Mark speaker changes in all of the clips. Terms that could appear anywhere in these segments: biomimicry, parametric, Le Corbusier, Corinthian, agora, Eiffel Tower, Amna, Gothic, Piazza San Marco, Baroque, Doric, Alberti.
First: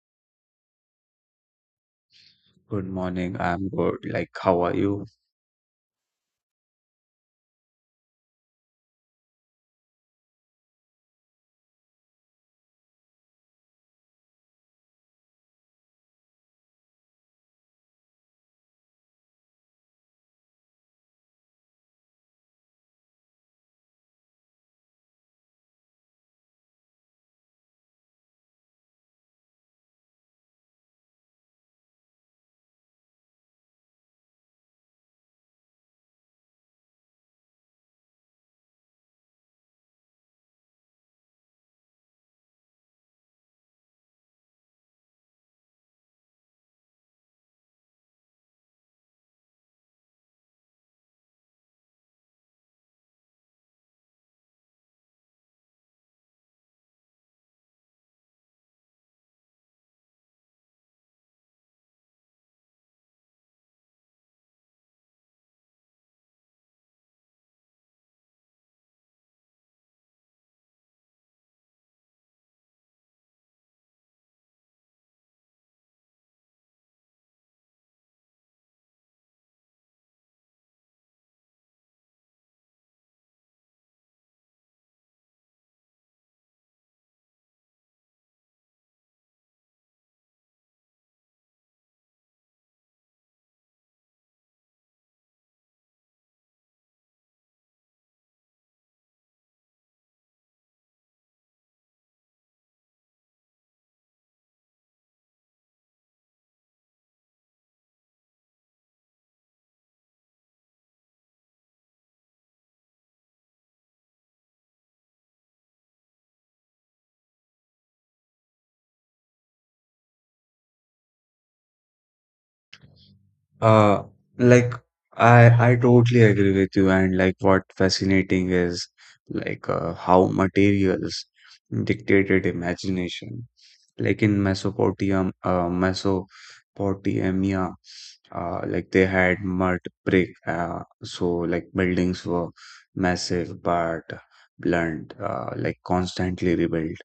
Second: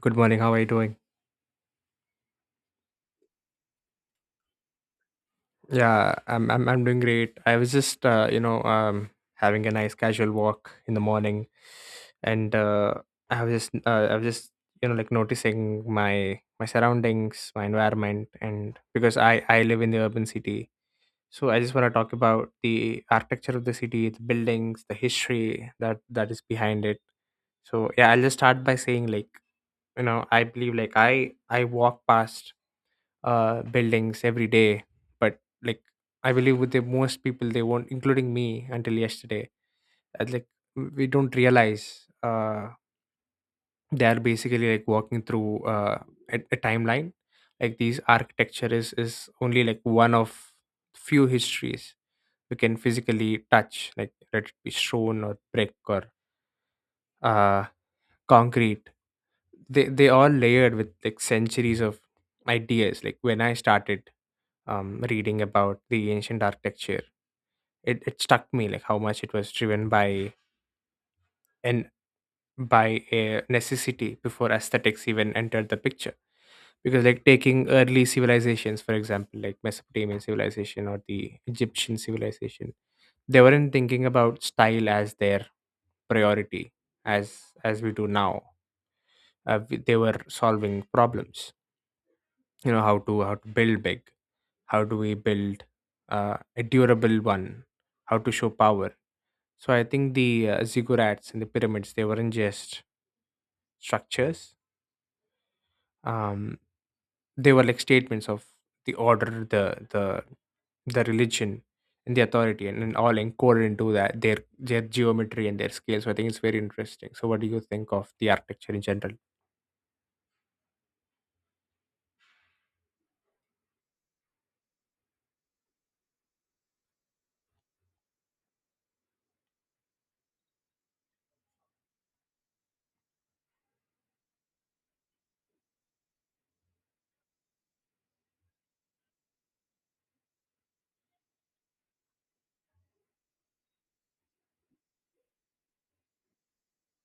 Speaker 1: Good morning. How are you doing?
Speaker 2: Good morning. I'm good. How are you?
Speaker 1: Yeah, I'm doing great. I was just having a nice casual walk in the morning, and I was just like noticing my surroundings, my environment, and because I live in the urban city, so I just want to talk about the architecture of the city, the buildings, the history that is behind it. So yeah, I'll just start by saying like I believe like I walk past buildings every day. But like I believe with the most people, they won't, including me, until yesterday. That like we don't realize they are basically like walking through a timeline. Like these architecture is only like one of few histories we can physically touch, like let it be stone or brick or uh, concrete. They all layered with like centuries of ideas. Like when I started reading about the ancient architecture, it struck me like how much it was driven and by a necessity before aesthetics even entered the picture. Because like taking early civilizations, for example, like Mesopotamian civilization or the Egyptian civilization, they weren't thinking about style as their priority as we do now. They were solving problems. You know how to build big, how do we build a durable one, how to show power. So I think the ziggurats and the pyramids they weren't just structures. Um, they were like statements of the order, the the religion and the authority, and, all encoded into that their geometry and their scale. So I think it's very interesting. So what do you think of the architecture in general?
Speaker 2: Uh, like, I totally agree with you. What fascinating is how materials dictated imagination. Like in Mesopotamia, like they had mud brick. So like buildings were massive but blunt, like constantly rebuilt.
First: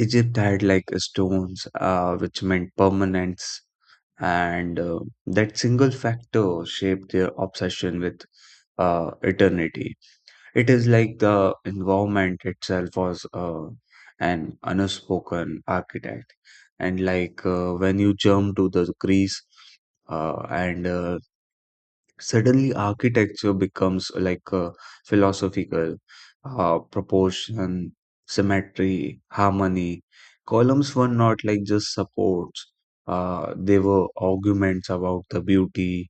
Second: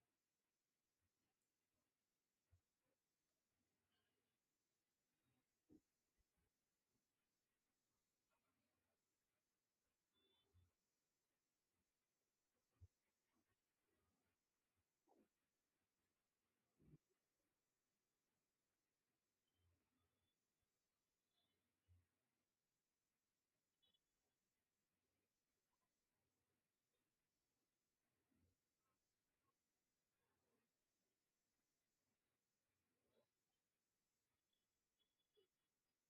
Speaker 2: Egypt had like stones, which meant permanence and that single factor shaped their obsession with eternity. It is like the environment itself was an unspoken architect, and like when you jump to the Greece and Suddenly, architecture becomes like a philosophical proportion, symmetry, harmony. Columns were not like just supports, they were arguments about the beauty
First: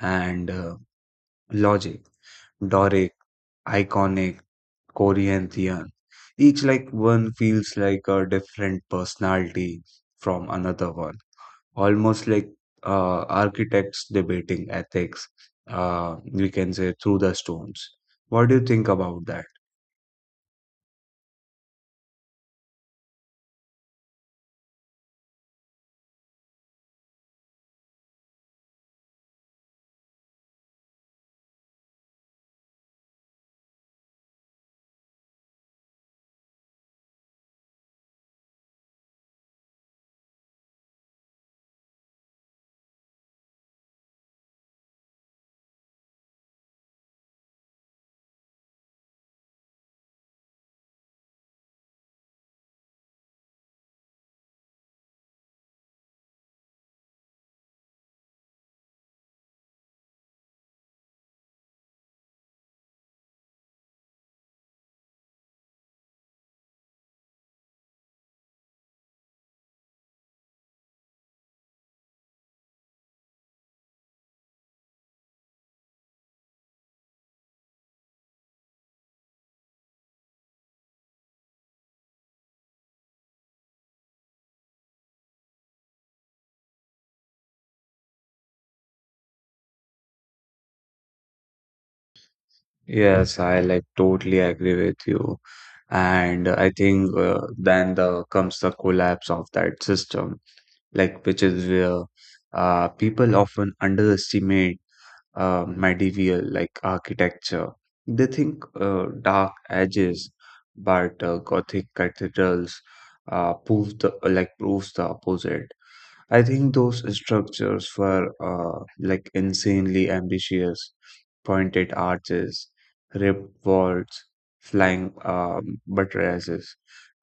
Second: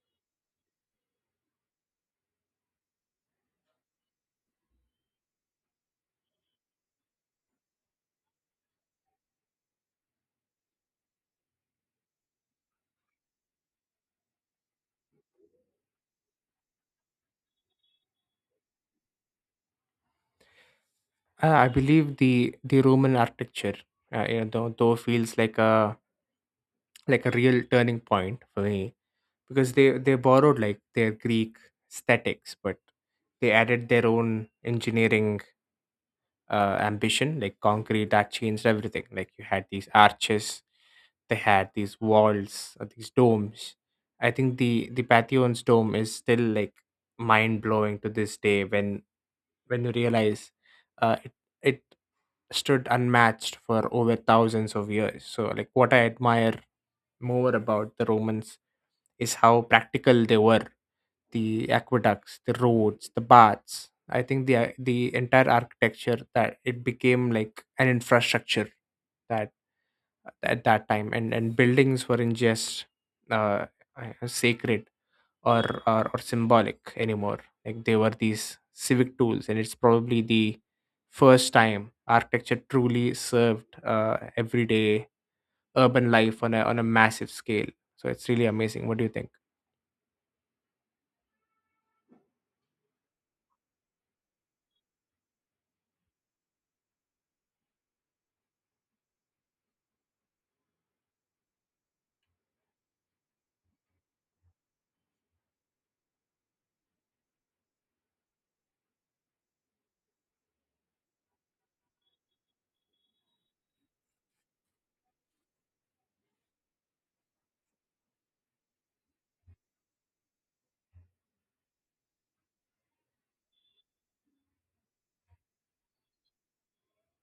Speaker 2: and logic. Doric, iconic, Corinthian. Each like one feels like a different personality from another one almost like architects debating ethics, we can say through the stones. What do you think about that?
Speaker 1: I believe the Roman architecture, you know, though feels like a real turning point for me because they borrowed like their Greek aesthetics, but they added their own engineering ambition, like concrete that changed everything. Like you had these arches, they had these walls or these domes. I think the Pantheon's dome is still like mind blowing to this day, when you realize uh, it it stood unmatched for over thousands of years. So like what I admire more about the Romans is how practical they were. The aqueducts, the roads, the baths. I think the entire architecture that it became like an infrastructure that at that time, and buildings weren't just sacred or, or symbolic anymore. Like they were these civic tools, and it's probably the first time architecture truly served everyday urban life on a massive scale. So it's really amazing. What do you think?
Speaker 2: Yes, I like totally agree with you. And I think then the comes the collapse of that system, like which is where people often underestimate medieval, like architecture. They think dark edges, but Gothic cathedrals proves the opposite. I think those structures were like insanely ambitious, pointed arches, ripped walls, flying buttresses,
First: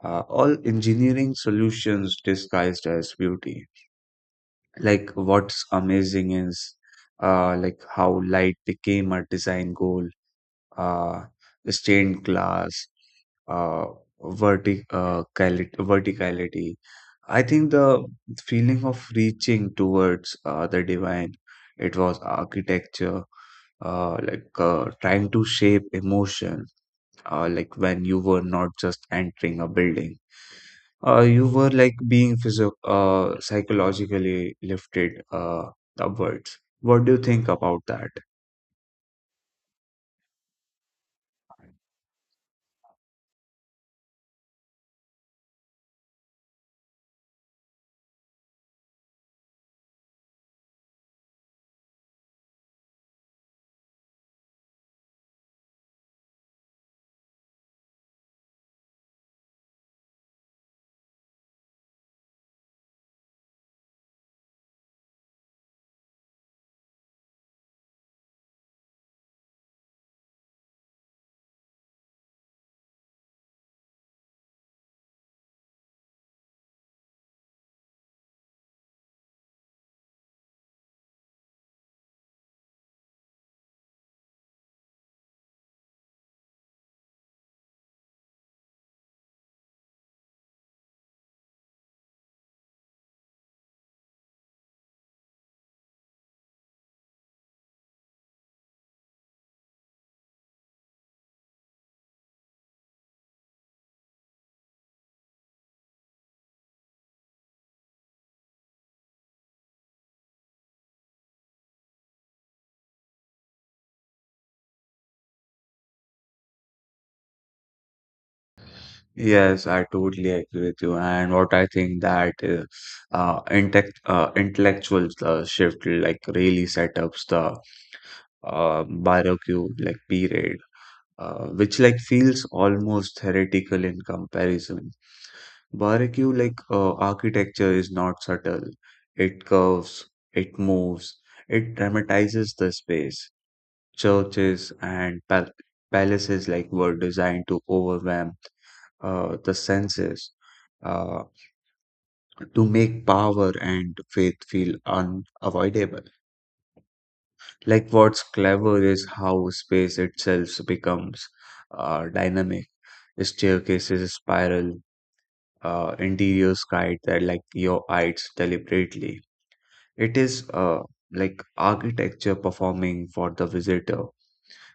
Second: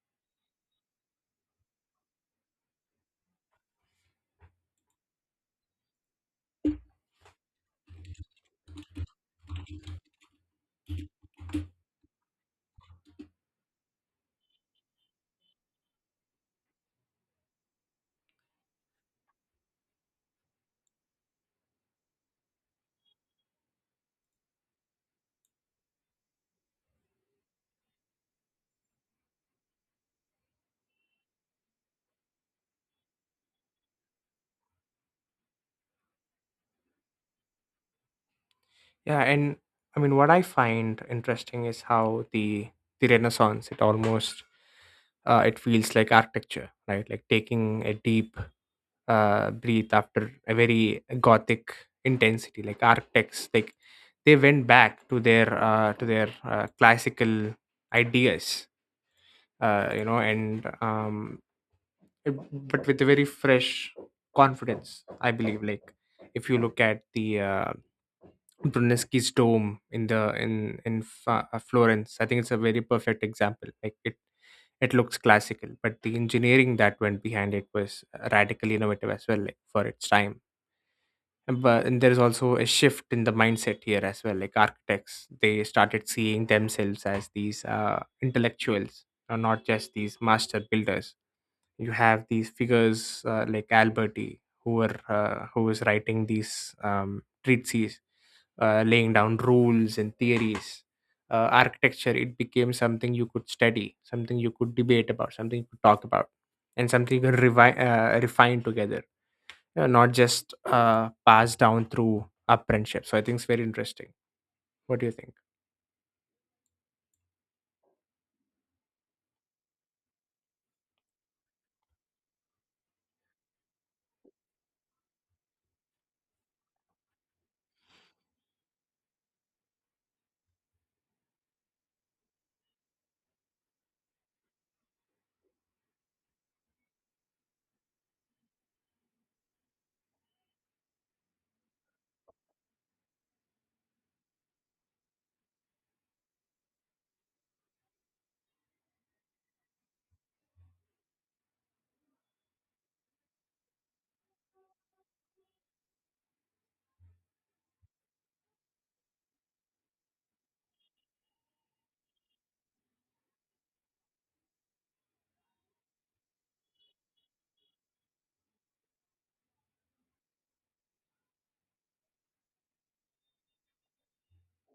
Speaker 2: all engineering solutions disguised as beauty. Like what's amazing is like how light became a design goal uh stained glass, uh verticality. I think the feeling of reaching towards the divine, it was architecture trying to shape emotion, like when you were not just entering a building, you were like being physio psychologically lifted upwards. What do you think about that?
Speaker 1: Yeah, and I mean, what I find interesting is how the Renaissance it almost it feels like architecture, right? Like taking a deep breath after a very Gothic intensity. Like architects, like they went back to their classical ideas, you know, but with a very fresh confidence, I believe. Like if you look at the Brunelleschi's dome in the in Fa- Florence. I think it's a very perfect example. Like it looks classical, but the engineering that went behind it was radically innovative as well, like for its time. And there is also a shift in the mindset here as well. Like architects, they started seeing themselves as these intellectuals, and not just these master builders. You have these figures like Alberti, who was writing these treatises, laying down rules and theories. Architecture it became something you could study, something you could debate about, something you could talk about, and something you could refine together, you know, not just passed down through apprenticeship. So I think it's very interesting. What do you think?
Speaker 2: Yes, I totally agree with you. And what I think that intect intellectual shift like really set ups the barbecue like period, which like feels almost heretical in comparison. Barbecue like architecture is not subtle. It curves, it moves, it dramatizes the space. Churches and palaces like were designed to overwhelm the senses, uh, to make power and faith feel unavoidable. Like what's clever is how space itself becomes dynamic. Staircases spiral, interiors guide that like your eyes deliberately. It is like architecture performing for the visitor,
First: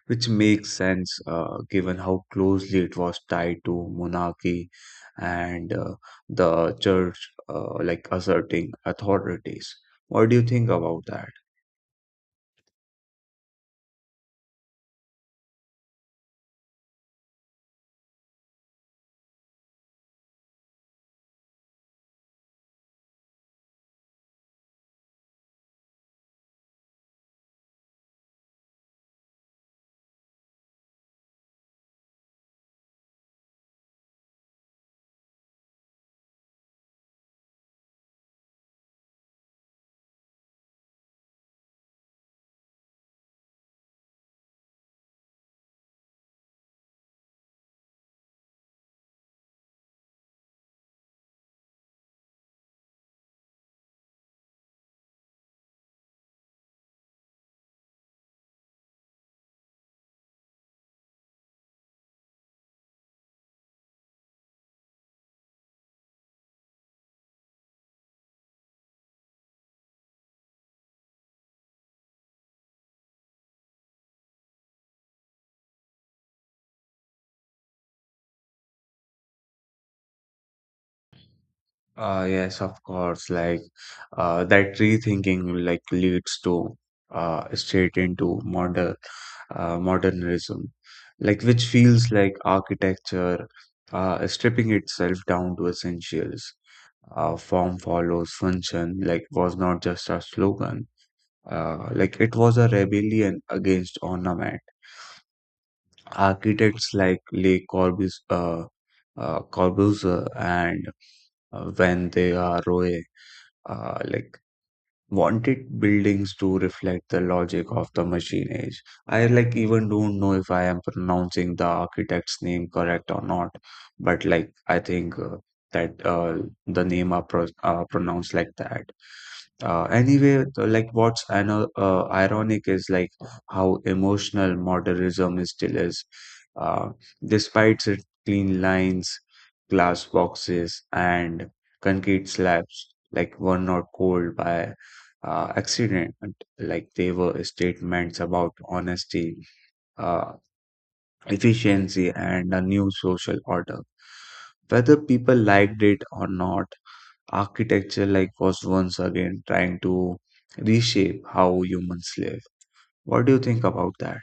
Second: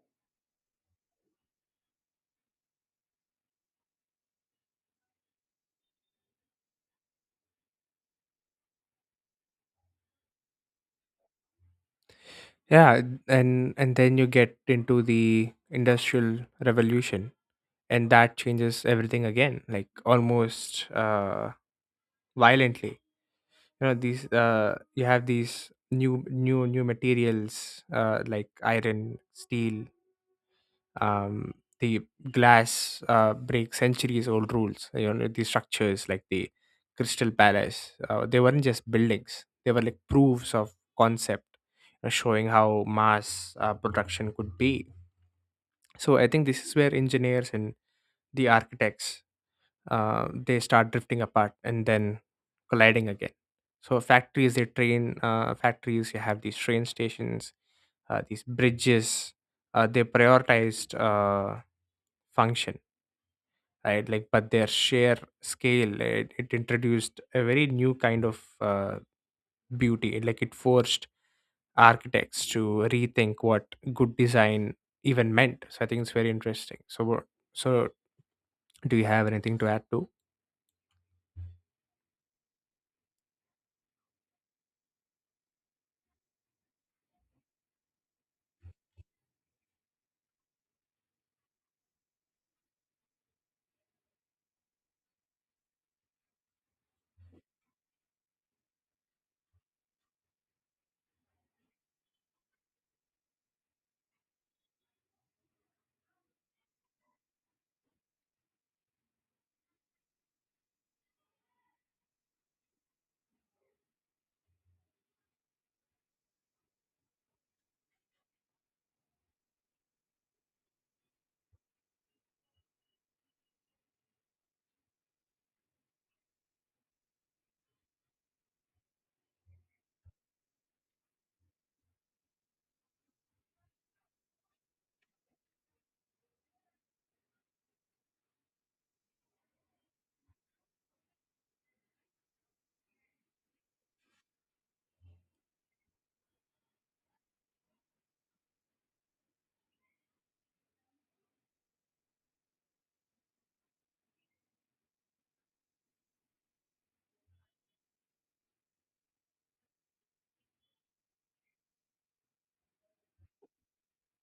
Speaker 2: which makes sense given how closely it was tied to monarchy and the church, like asserting authorities. What do you think about that?
Speaker 1: Yeah, and then you get into the industrial revolution, and that changes everything again, like almost violently. You know, these you have these new materials like iron, steel, um, the glass, break centuries old rules. You know, these structures like the Crystal Palace, they weren't just buildings, they were like proofs of concept, showing how mass production could be. So I think this is where engineers and the architects, they start drifting apart and then colliding again. So factories, you have these train stations, these bridges, they prioritized function, right? Like, but their sheer scale it introduced a very new kind of beauty. Like it forced architects to rethink what good design even meant. So I think it's very interesting. So do you have anything to add to?
Speaker 2: Yes, of course. That rethinking like leads to straight into modernism, like which feels like architecture stripping itself down to essentials. Form follows function. Like was not just a slogan. Like it was a rebellion against ornament. Architects like Corbusier and when they are Roy, like wanted buildings to reflect the logic of the machine age. I like even don't know if I am pronouncing the architect's name correct or not, but like I think that the name are pronounced like that. Anyway, the- like what's ano ironic is like how emotional modernism is still is, uh, despite its clean lines, glass boxes, and concrete slabs, like were not cold by accident. Like they were statements about honesty, uh, efficiency, and a new social order. Whether people liked it or not, architecture like was once again trying to reshape how humans live. What do you think about that?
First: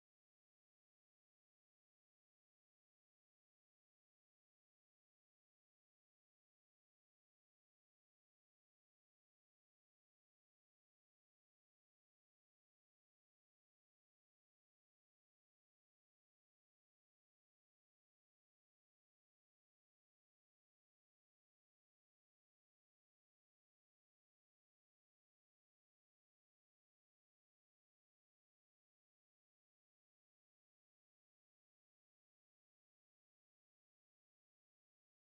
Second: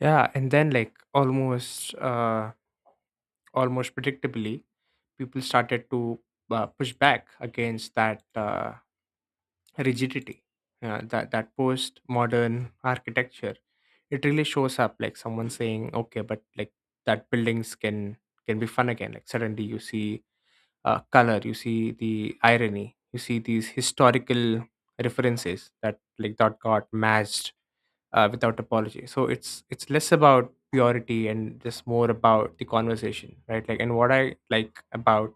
Speaker 1: Yeah, and then like almost predictably, people started to push back against that rigidity. That post modern architecture, it really shows up like someone saying, okay, but like that buildings can be fun again. Like suddenly you see color, you see the irony, you see these historical references that that got matched without apology. So it's less about purity and just more about the conversation, right? Like, and what I like about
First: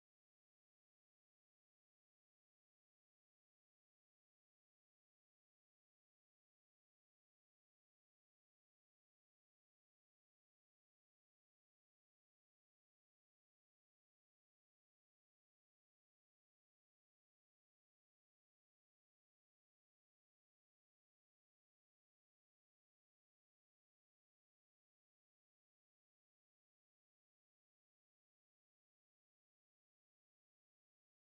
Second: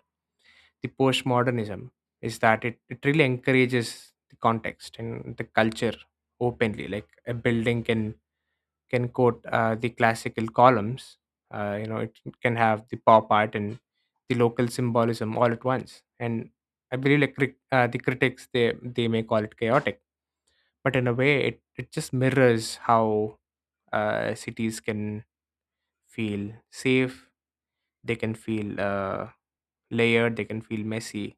Speaker 1: the postmodernism is that it really encourages the context and the culture openly. Like a building can quote the classical columns. You know, it can have the pop art and the local symbolism all at once. And I believe like the critics, they may call it chaotic, but in a way, it just mirrors how cities can feel safe. They can feel layered. They can feel messy.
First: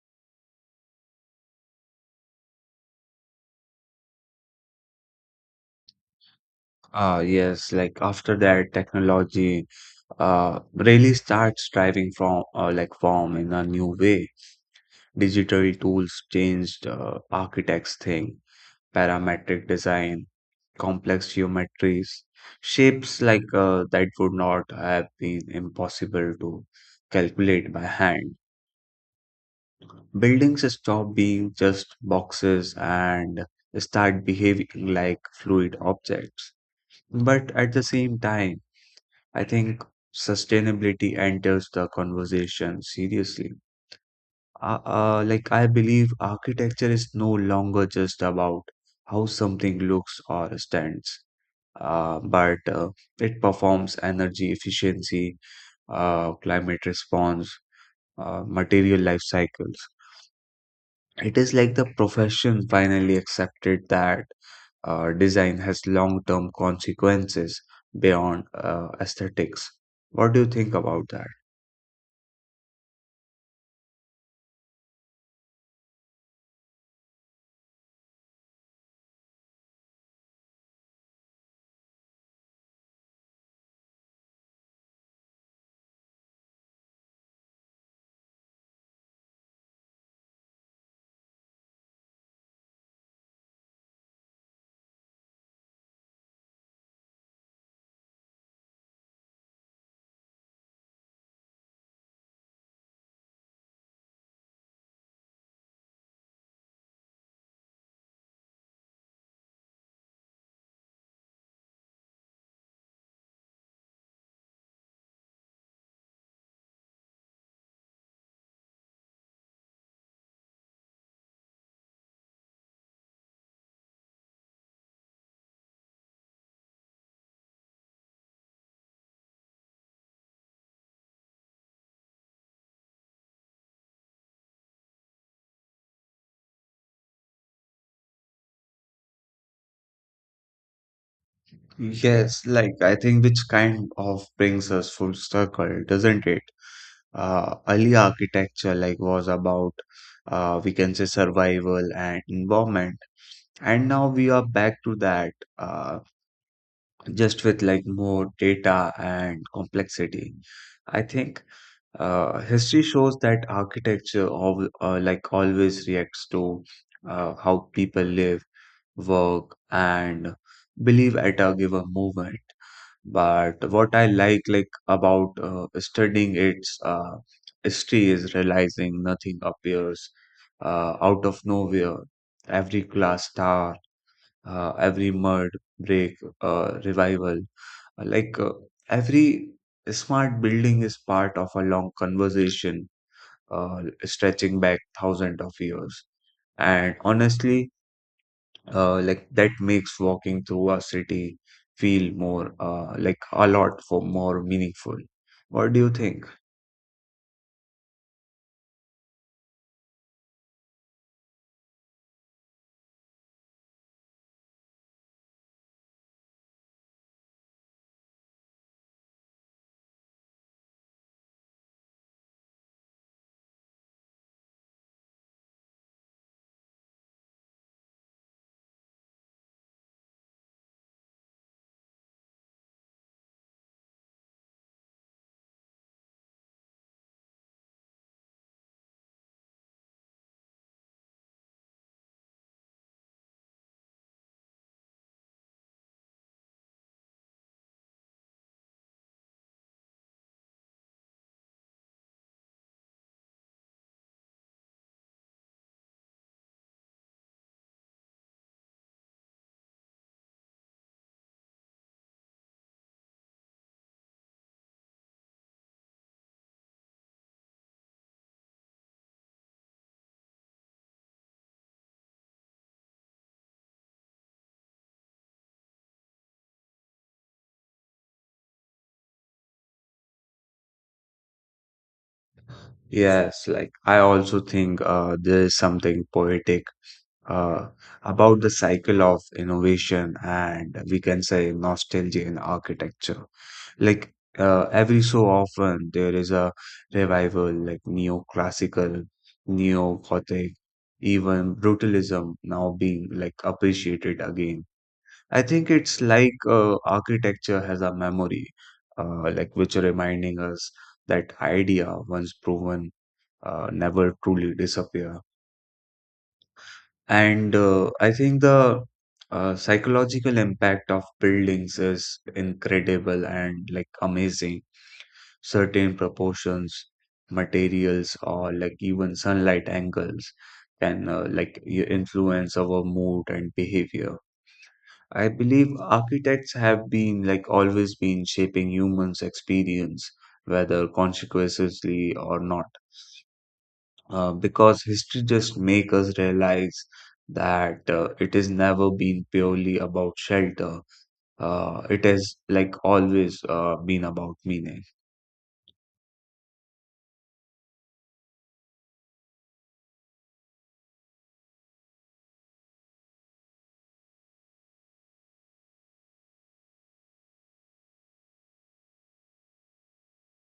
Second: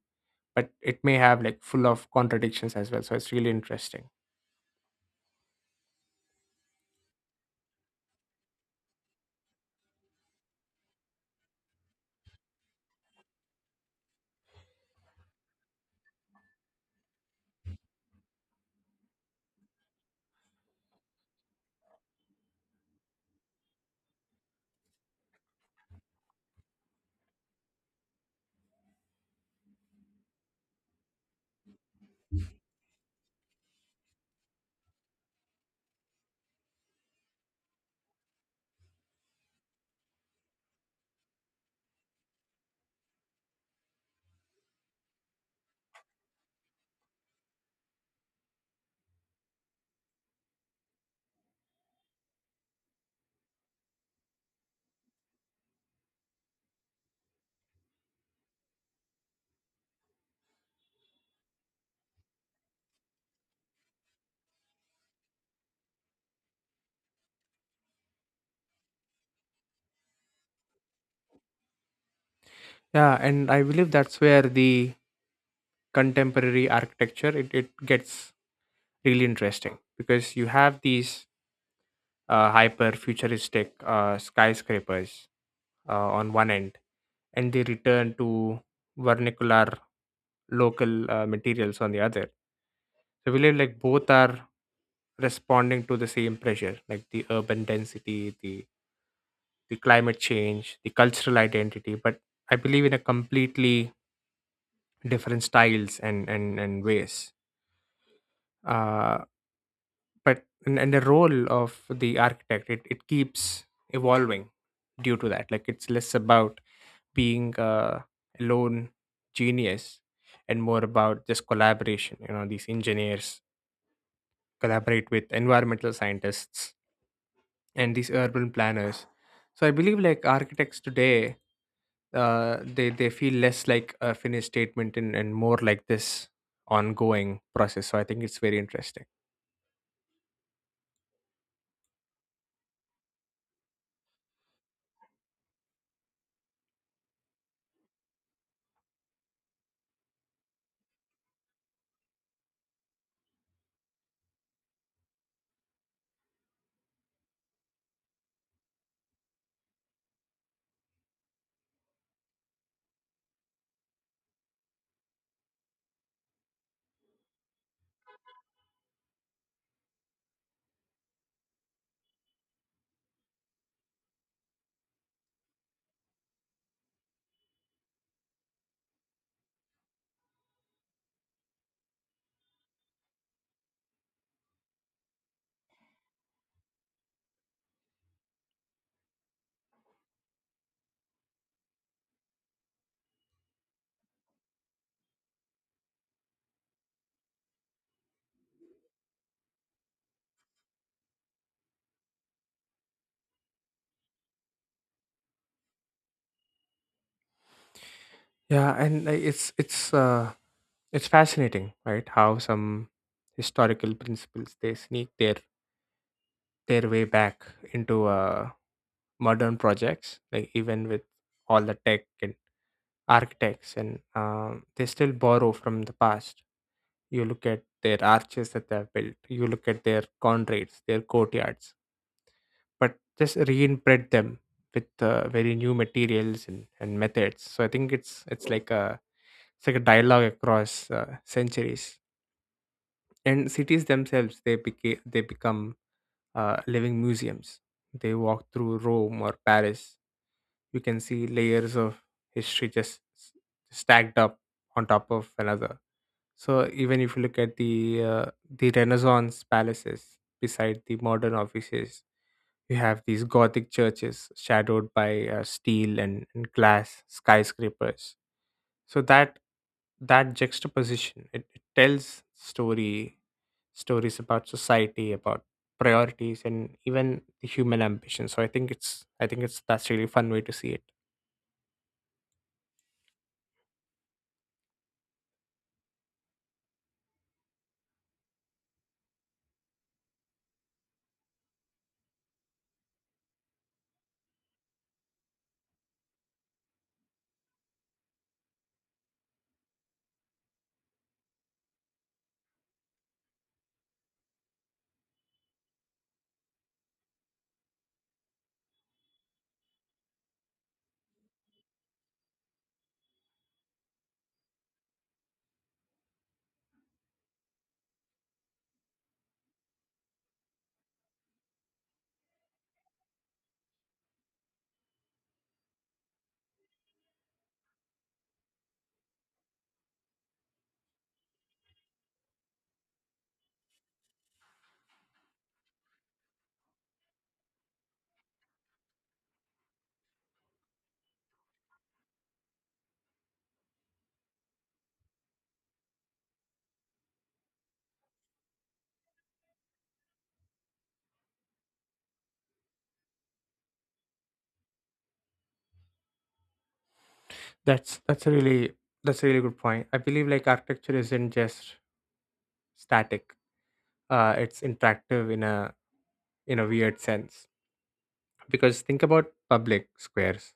Speaker 1: But it may have like full of contradictions as well. So it's really interesting.
Speaker 2: Yes, like after that, technology really starts driving from like form in a new way. Digital tools changed architects' thing, parametric design, complex geometries, shapes like that would not have been impossible to calculate by hand. Buildings stop being just boxes and start behaving like fluid objects. But at the same time, I think sustainability enters the conversation seriously. I believe architecture is no longer just about how something looks or stands, but it performs energy efficiency, climate response, material life cycles. It is like the profession finally accepted that design has long term consequences beyond aesthetics. What do you think about that?
Speaker 1: Yeah, and I believe that's where the contemporary architecture, it gets really interesting, because you have these hyper futuristic skyscrapers on one end, and they return to vernacular local materials on the other. So we live like both are responding to the same pressure, like the urban density, the climate change, the cultural identity, but I believe in a completely different styles and and ways. Uh, but And, the role of the architect, it keeps evolving due to that. Like it's less about being a lone genius and more about just collaboration. You know, these engineers collaborate with environmental scientists and these urban planners. So I believe like architects today, they feel less like a finished statement, and, more like this ongoing process. So I think it's very interesting.
Speaker 2: Yes, like I think which kind of brings us full circle, doesn't it? Early architecture like was about, we can say, survival and environment. And now we are back to that, uh, just with like more data and complexity. I think history shows that architecture al like always reacts to how people live, work, and believe at a given moment. But what I like about studying its history is realizing nothing appears out of nowhere. Every glass tower, every mud break, revival. Like every smart building is part of a long conversation stretching back thousands of years. And honestly, like that makes walking through a city feel more like a lot for more meaningful. What do you think?
Speaker 1: Yeah, and it's fascinating, right? How some historical principles, they sneak their way back into modern projects, like even with all the tech and architects, and they still borrow from the past. You look at their arches that they have built. You look at their conrads, their courtyards. But just reinterpret them with very new materials and, methods. So I think it's like a dialogue across uh, centuries. And cities themselves, they become living museums. They walk through Rome or Paris. You can see layers of history just stacked up on top of another. So even if you look at the Renaissance palaces beside the modern offices, you have these Gothic churches shadowed by steel and, glass skyscrapers. So that juxtaposition, it tells story stories about society, about priorities, and even the human ambition. So I think it's that's really fun way to see it.
Speaker 2: Yes, like I also think there is something poetic uh, about the cycle of innovation and, we can say, nostalgia in architecture. Like every so often, there is a revival, like neoclassical, neo-gothic, even brutalism now being like appreciated again. I think it's like architecture has a memory, like which reminding us that idea once proven never truly disappear. And I think the psychological impact of buildings is incredible and like amazing. Certain proportions, materials, or like even sunlight angles can influence our mood and behavior. I believe architects have been like always been shaping humans' experience, whether consciously or not, because history just make us realize that it has never been purely about shelter. It has like always been about meaning.
Speaker 1: that's that's a really that's a really good point. I believe like architecture isn't just static. It's interactive in a weird sense, because think about public squares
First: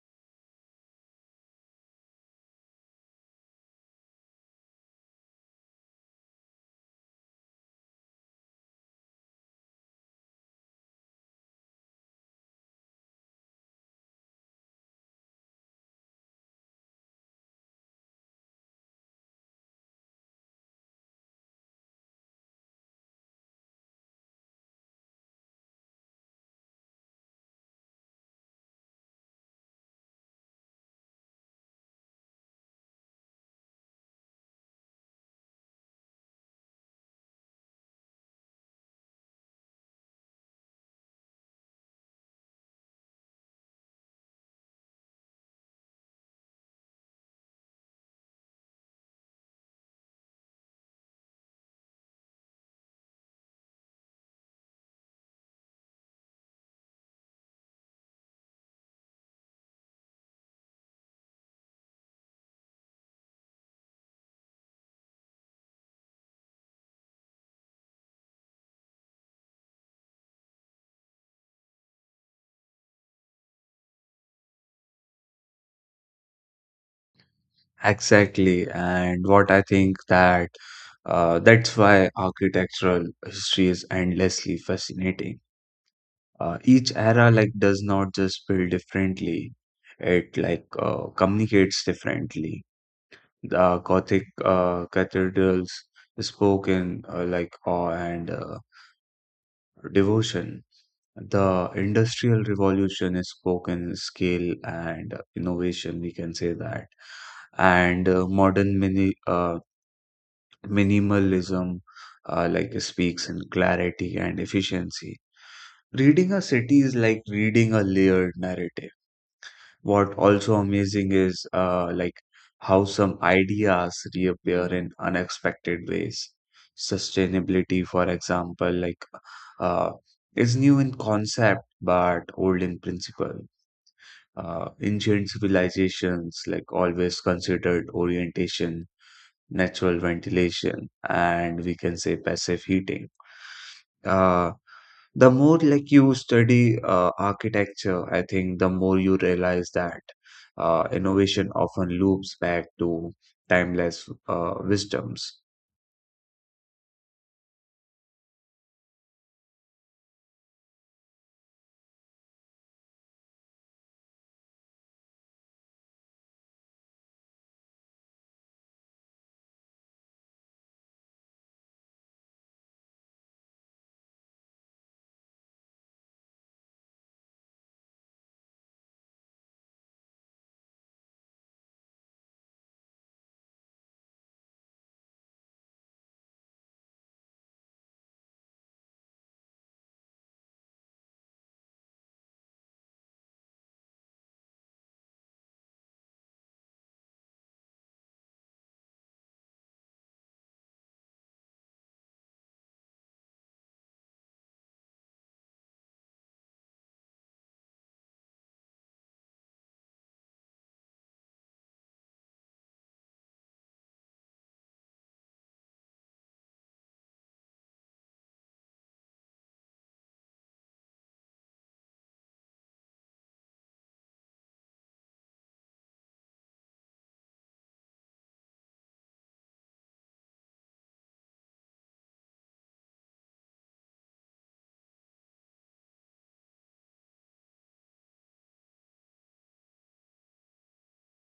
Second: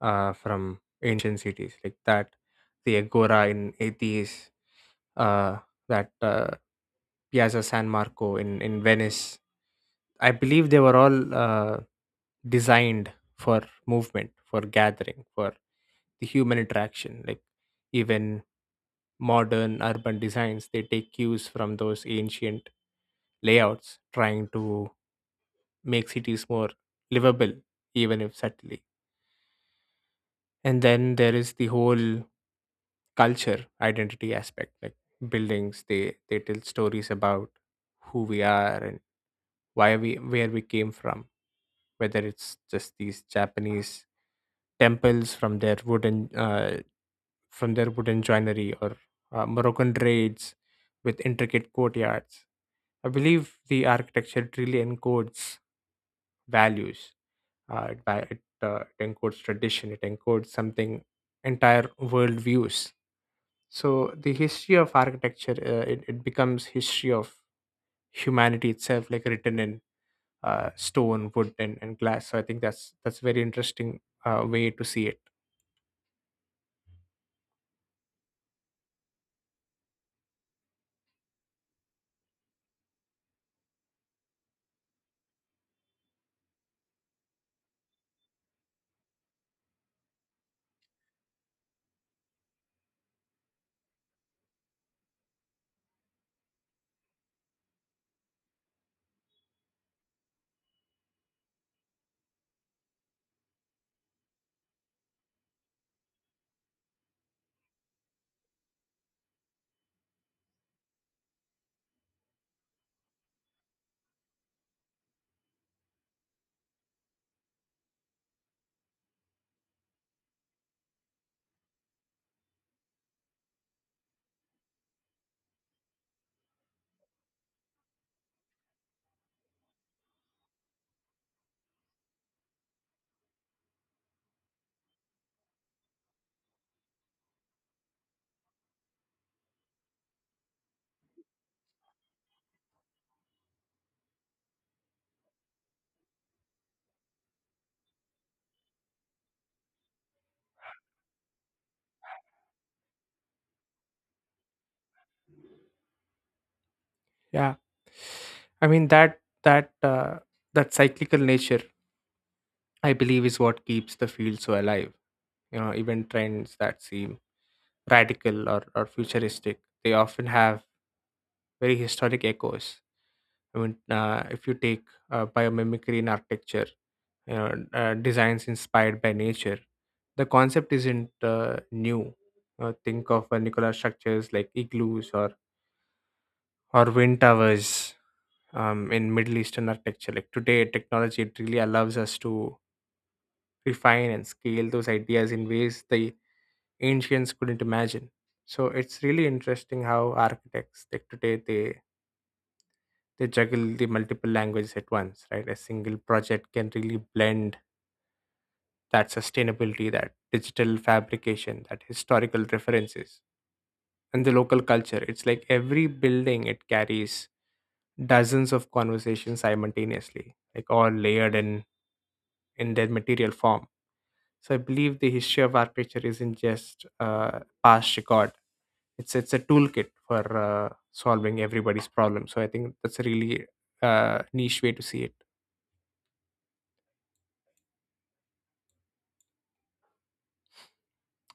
Speaker 1: from ancient cities like that the agora in Athens, uh that Piazza San Marco in, Venice. I believe they were all designed for movement, for gathering, for the human interaction. Like even modern urban designs, they take cues from those ancient layouts, trying to make cities more livable, even if subtly. And then there is the whole culture identity aspect, like buildings. They tell stories about who we are and why we where we came from, whether it's just these Japanese temples from their wooden joinery, or Moroccan raids with intricate courtyards. I believe the architecture really encodes values. It encodes tradition, it encodes something entire worldviews. So the history of architecture, it becomes history of humanity itself, like written in stone, wood, and, glass. So I think that's a very interesting way to see it.
Speaker 2: Exactly, and what I think that that's why architectural history is endlessly fascinating. Each era like does not just build differently; it like communicates differently. The Gothic cathedrals spoke in like awe and devotion. The Industrial Revolution spoke in scale and innovation, we can say that. And modern minimalism like speaks in clarity and efficiency. Reading a city is like reading a layered narrative. What also amazing is like how some ideas reappear in unexpected ways. Sustainability, for example, like uh, is new in concept but old in principle. Ancient civilizations like always considered orientation, natural ventilation, and, we can say, passive heating. Uh, the more like you study architecture, I think the more you realize that innovation often loops back to timeless wisdoms.
Speaker 1: Yeah, I mean that cyclical nature, I believe, is what keeps the field so alive. You know, even trends that seem radical or futuristic, they often have very historic echoes. I mean, if you take biomimicry in architecture, designs inspired by nature, the concept isn't new. Think of Nicola structures like igloos or wind towers in Middle Eastern architecture. Like today, technology it really allows us to refine and scale those ideas in ways the ancients couldn't imagine. So it's really interesting how architects like today they juggle the multiple languages at once, right? A single project can really blend that sustainability, that digital fabrication, that historical references, and the local culture. It's like every building it carries dozens of conversations simultaneously, like all layered in their material form. So I believe the history of architecture isn't just a past record. It's a toolkit for solving everybody's problem. So I think that's a really niche way to see it.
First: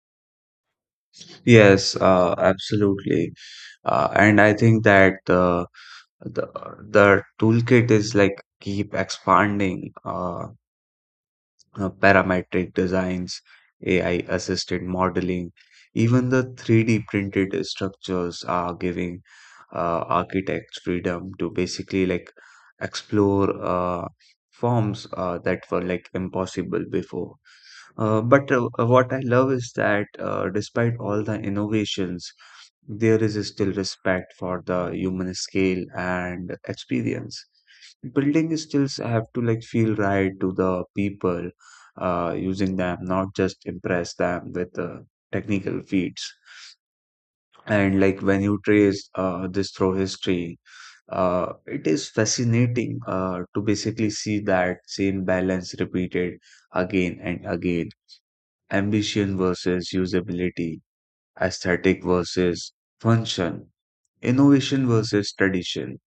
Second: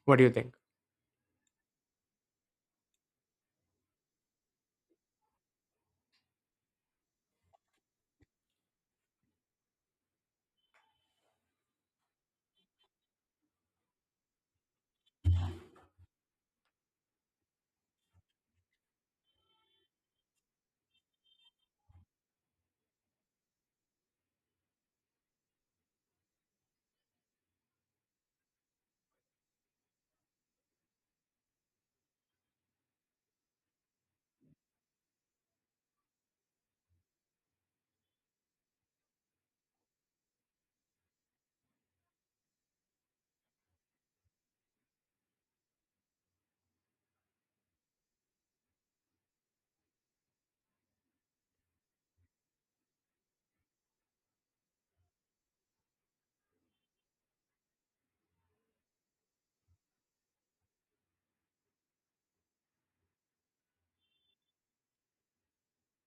Speaker 1: What do you think?
Speaker 2: Yes, absolutely. And I think that the the toolkit is like keep expanding. Parametric designs, AI assisted modeling, even the 3D printed structures are giving architects freedom to basically like explore forms that were like impossible before. But what I love is that despite all the innovations, there is still respect for the human scale and experience. Building skills have to like feel right to the people using them, not just impress them with technical feats. And like when you trace this through history, it is fascinating to basically see that same balance repeated again and again: ambition versus usability, aesthetic versus function, innovation versus tradition,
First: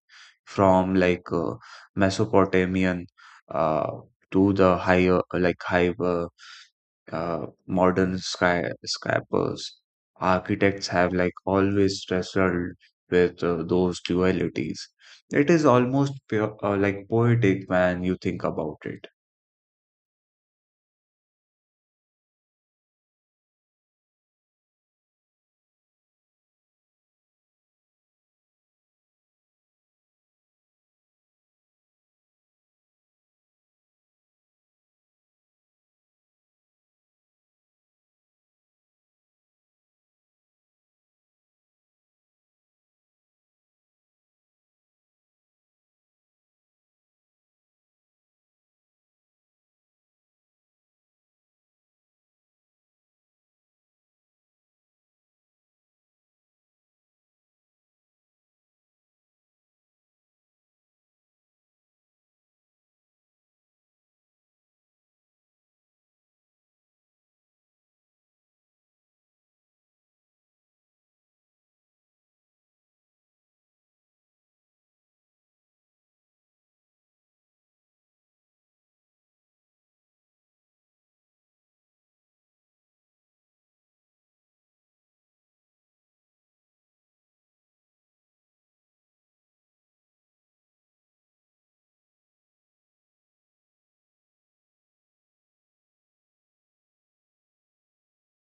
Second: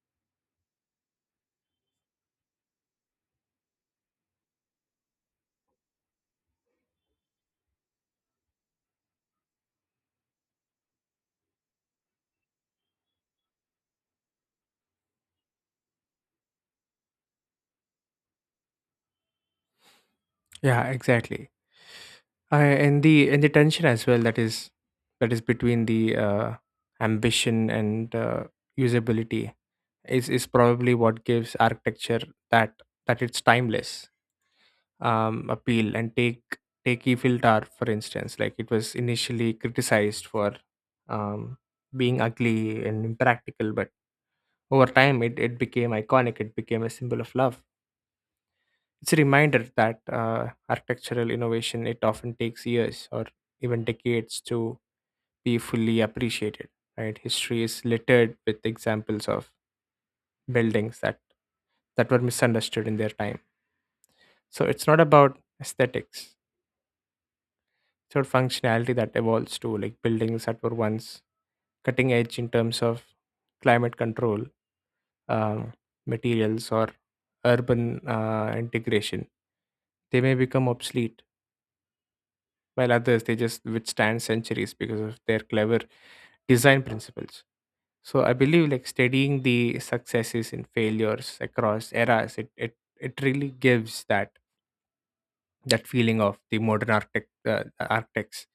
Speaker 2: from like Mesopotamian uh, to the higher like high modern sky skyscrapers. Architects have like always wrestled with those dualities. It is almost pure, like poetic when you think about it.
Speaker 1: Yeah, exactly. I and the tension as well that is between the ambition and usability is probably what gives architecture that that it's timeless appeal. And take Eiffel Tower for instance. Like, it was initially criticized for um, being ugly and impractical, but over time it became iconic. It became a symbol of love. It's a reminder that architectural innovation it often takes years or even decades to be fully appreciated. Right? History is littered with examples of buildings that were misunderstood in their time. So it's not about aesthetics. It's about functionality that evolves too, like buildings that were once cutting edge in terms of climate control, um, materials, or urban integration. They may become obsolete while others they just withstand centuries because of their clever design principles. So I believe like studying the successes and failures across eras, it really gives that that feeling of the modern architect architects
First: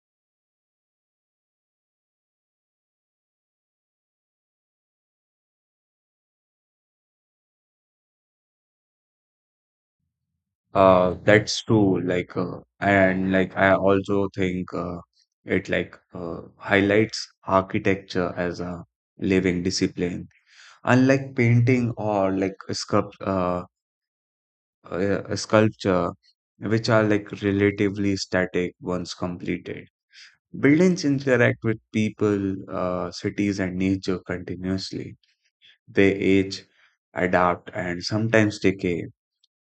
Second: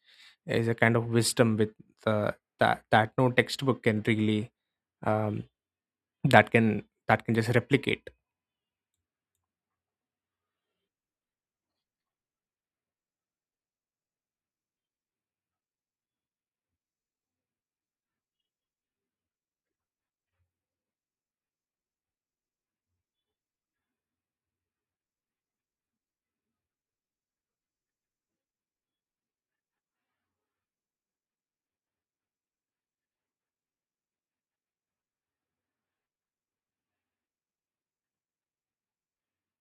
Speaker 1: is a kind of wisdom with the that no textbook can really um, that can just replicate.
Speaker 2: That's true. I also think it highlights architecture as a living discipline. Unlike painting or like sculpture, which are like relatively static once completed. Buildings interact with people, cities, and nature continuously. They age, adapt, and sometimes decay,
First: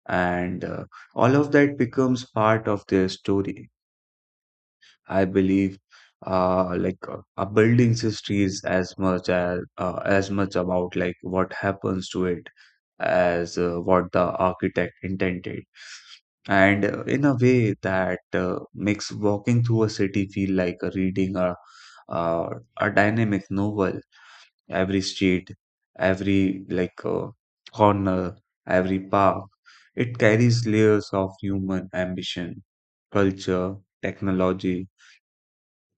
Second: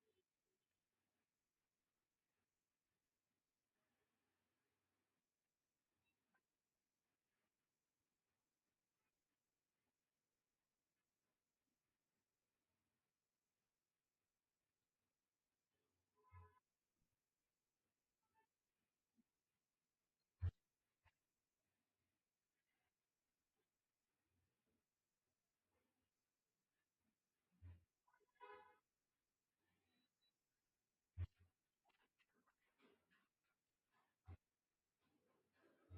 Speaker 2: and all of that becomes part of their story. I believe, a building's history is as much about like what happens to it as what the architect intended, and in a way that makes walking through a city feel like reading uh, a dynamic novel. Every street, every corner, every park. It carries layers of human ambition, culture, technology,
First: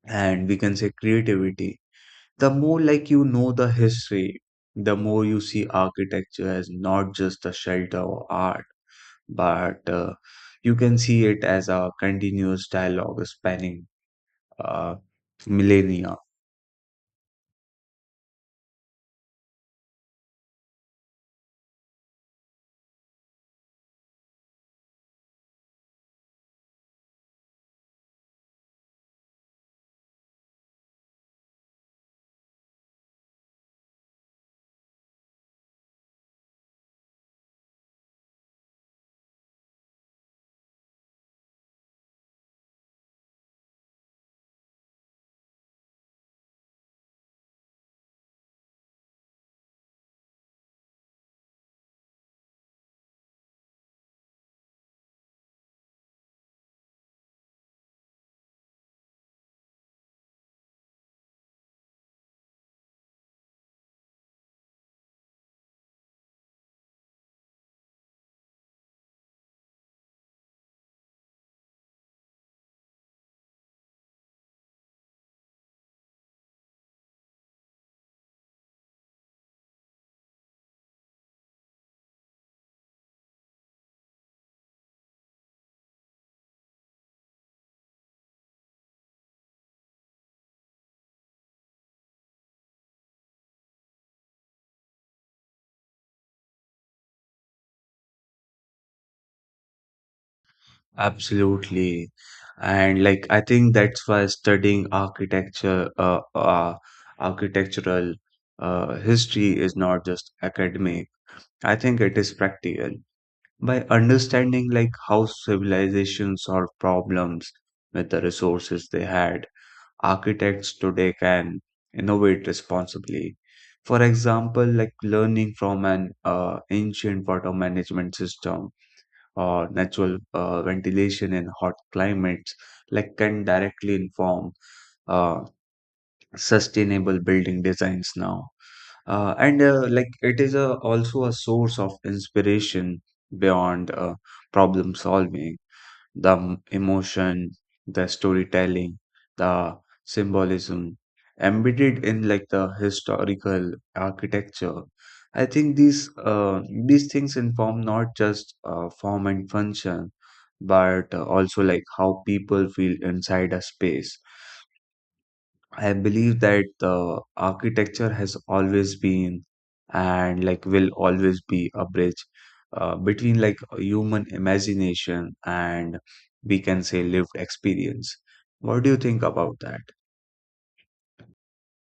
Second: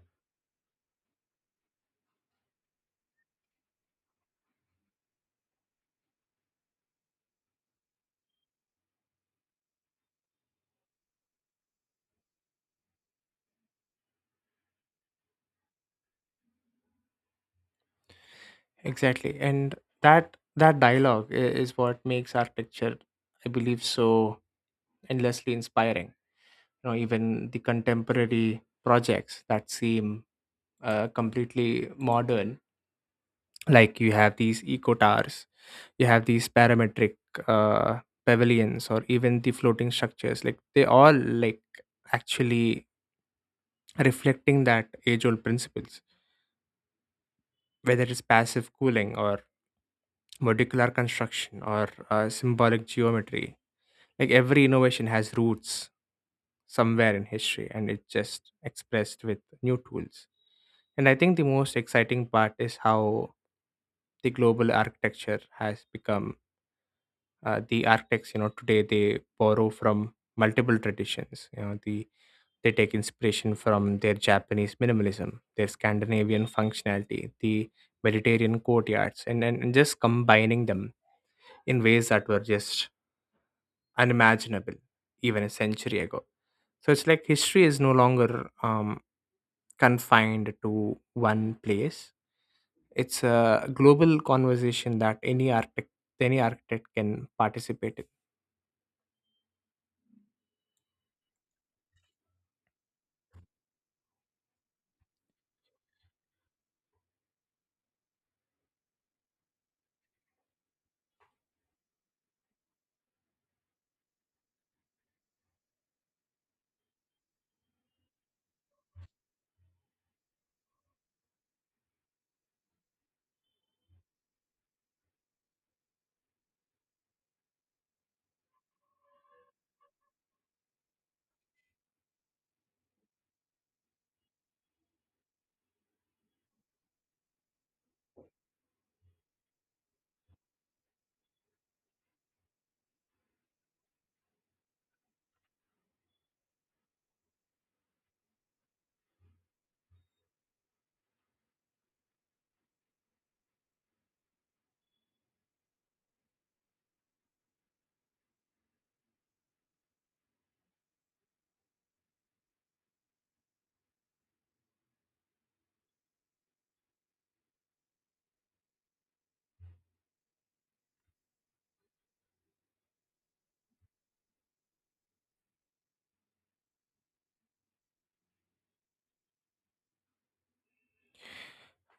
Speaker 2: and, we can say, creativity. The more like you know the history, the more you see architecture as not just a shelter or art, but you can see it as a continuous dialogue spanning uh, millennia.
Speaker 1: Exactly. And that that dialogue is what makes architecture, I believe, so endlessly inspiring. You know, even the contemporary projects that seem completely modern, like you have these eco towers, you have these parametric uh, pavilions, or even the floating structures, like they all like actually reflecting that age old principles, whether it's passive cooling or modular construction or symbolic geometry. Like every innovation has roots somewhere in history and it's just expressed with new tools. And I think the most exciting part is how the global architecture has become. The architects, you know, today they borrow from multiple traditions. You know, the they take inspiration from their Japanese minimalism, their Scandinavian functionality, the Mediterranean courtyards, and just combining them in ways that were just unimaginable even a century ago. So it's like history is no longer confined to one place. It's a global conversation that any architect can participate in.
Speaker 2: Absolutely. And like I think that's why studying architecture architectural history is not just academic. I think it is practical. By understanding like how civilizations solve problems with the resources they had, architects today can innovate responsibly. For example, like learning from an ancient water management system or natural ventilation in hot climates, like can directly inform uh, sustainable building designs now. And like it is a, also a source of inspiration beyond problem solving: the emotion, the storytelling, the symbolism embedded in like the historical architecture. I think these things inform not just form and function, but also like how people feel inside a space. I believe that the architecture has always been and like will always be a bridge between like human imagination and, we can say, lived experience. What do you think about that?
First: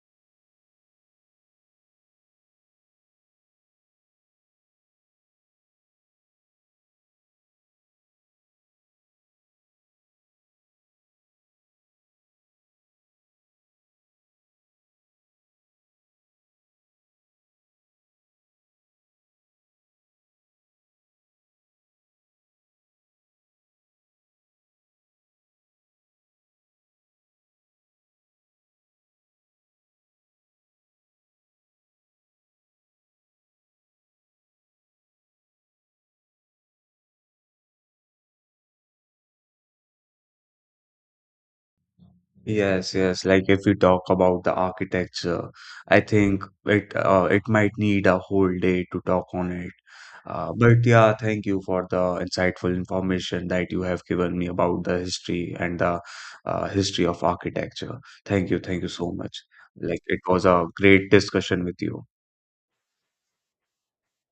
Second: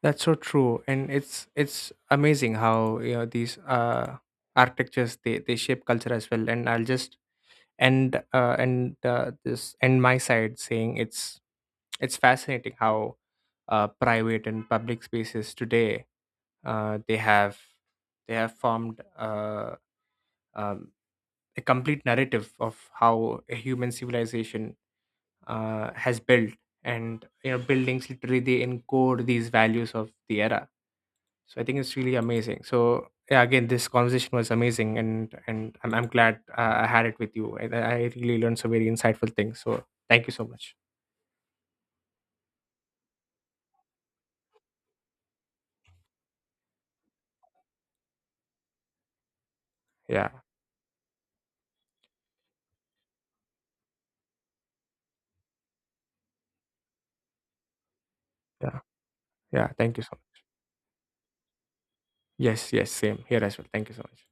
Speaker 1: That's so true, and it's amazing how, you know, these architectures they shape culture as well. And I'll just end my side saying it's fascinating how private and public spaces today uh, they have they have formed um, a complete narrative of how a human civilization has built. And, you know, buildings literally they encode these values of the era. So I think it's really amazing. So yeah, again, this conversation was amazing, and I'm glad I had it with you. I I really learned some very insightful things, so thank you so much.
Speaker 2: Yes, yes. Like if we talk about the architecture, I think it might need a whole day to talk on it.
Speaker 1: Yeah,
Speaker 2: But yeah, thank you for the insightful information that you have given me about the history and the history of architecture.
Speaker 1: yeah.
Speaker 2: Thank you so much.
Speaker 1: Yeah, thank
Speaker 2: Like
Speaker 1: you so
Speaker 2: it
Speaker 1: much.
Speaker 2: was a great discussion with you.
Speaker 1: Yes, yes, same here as well. Thank you so much.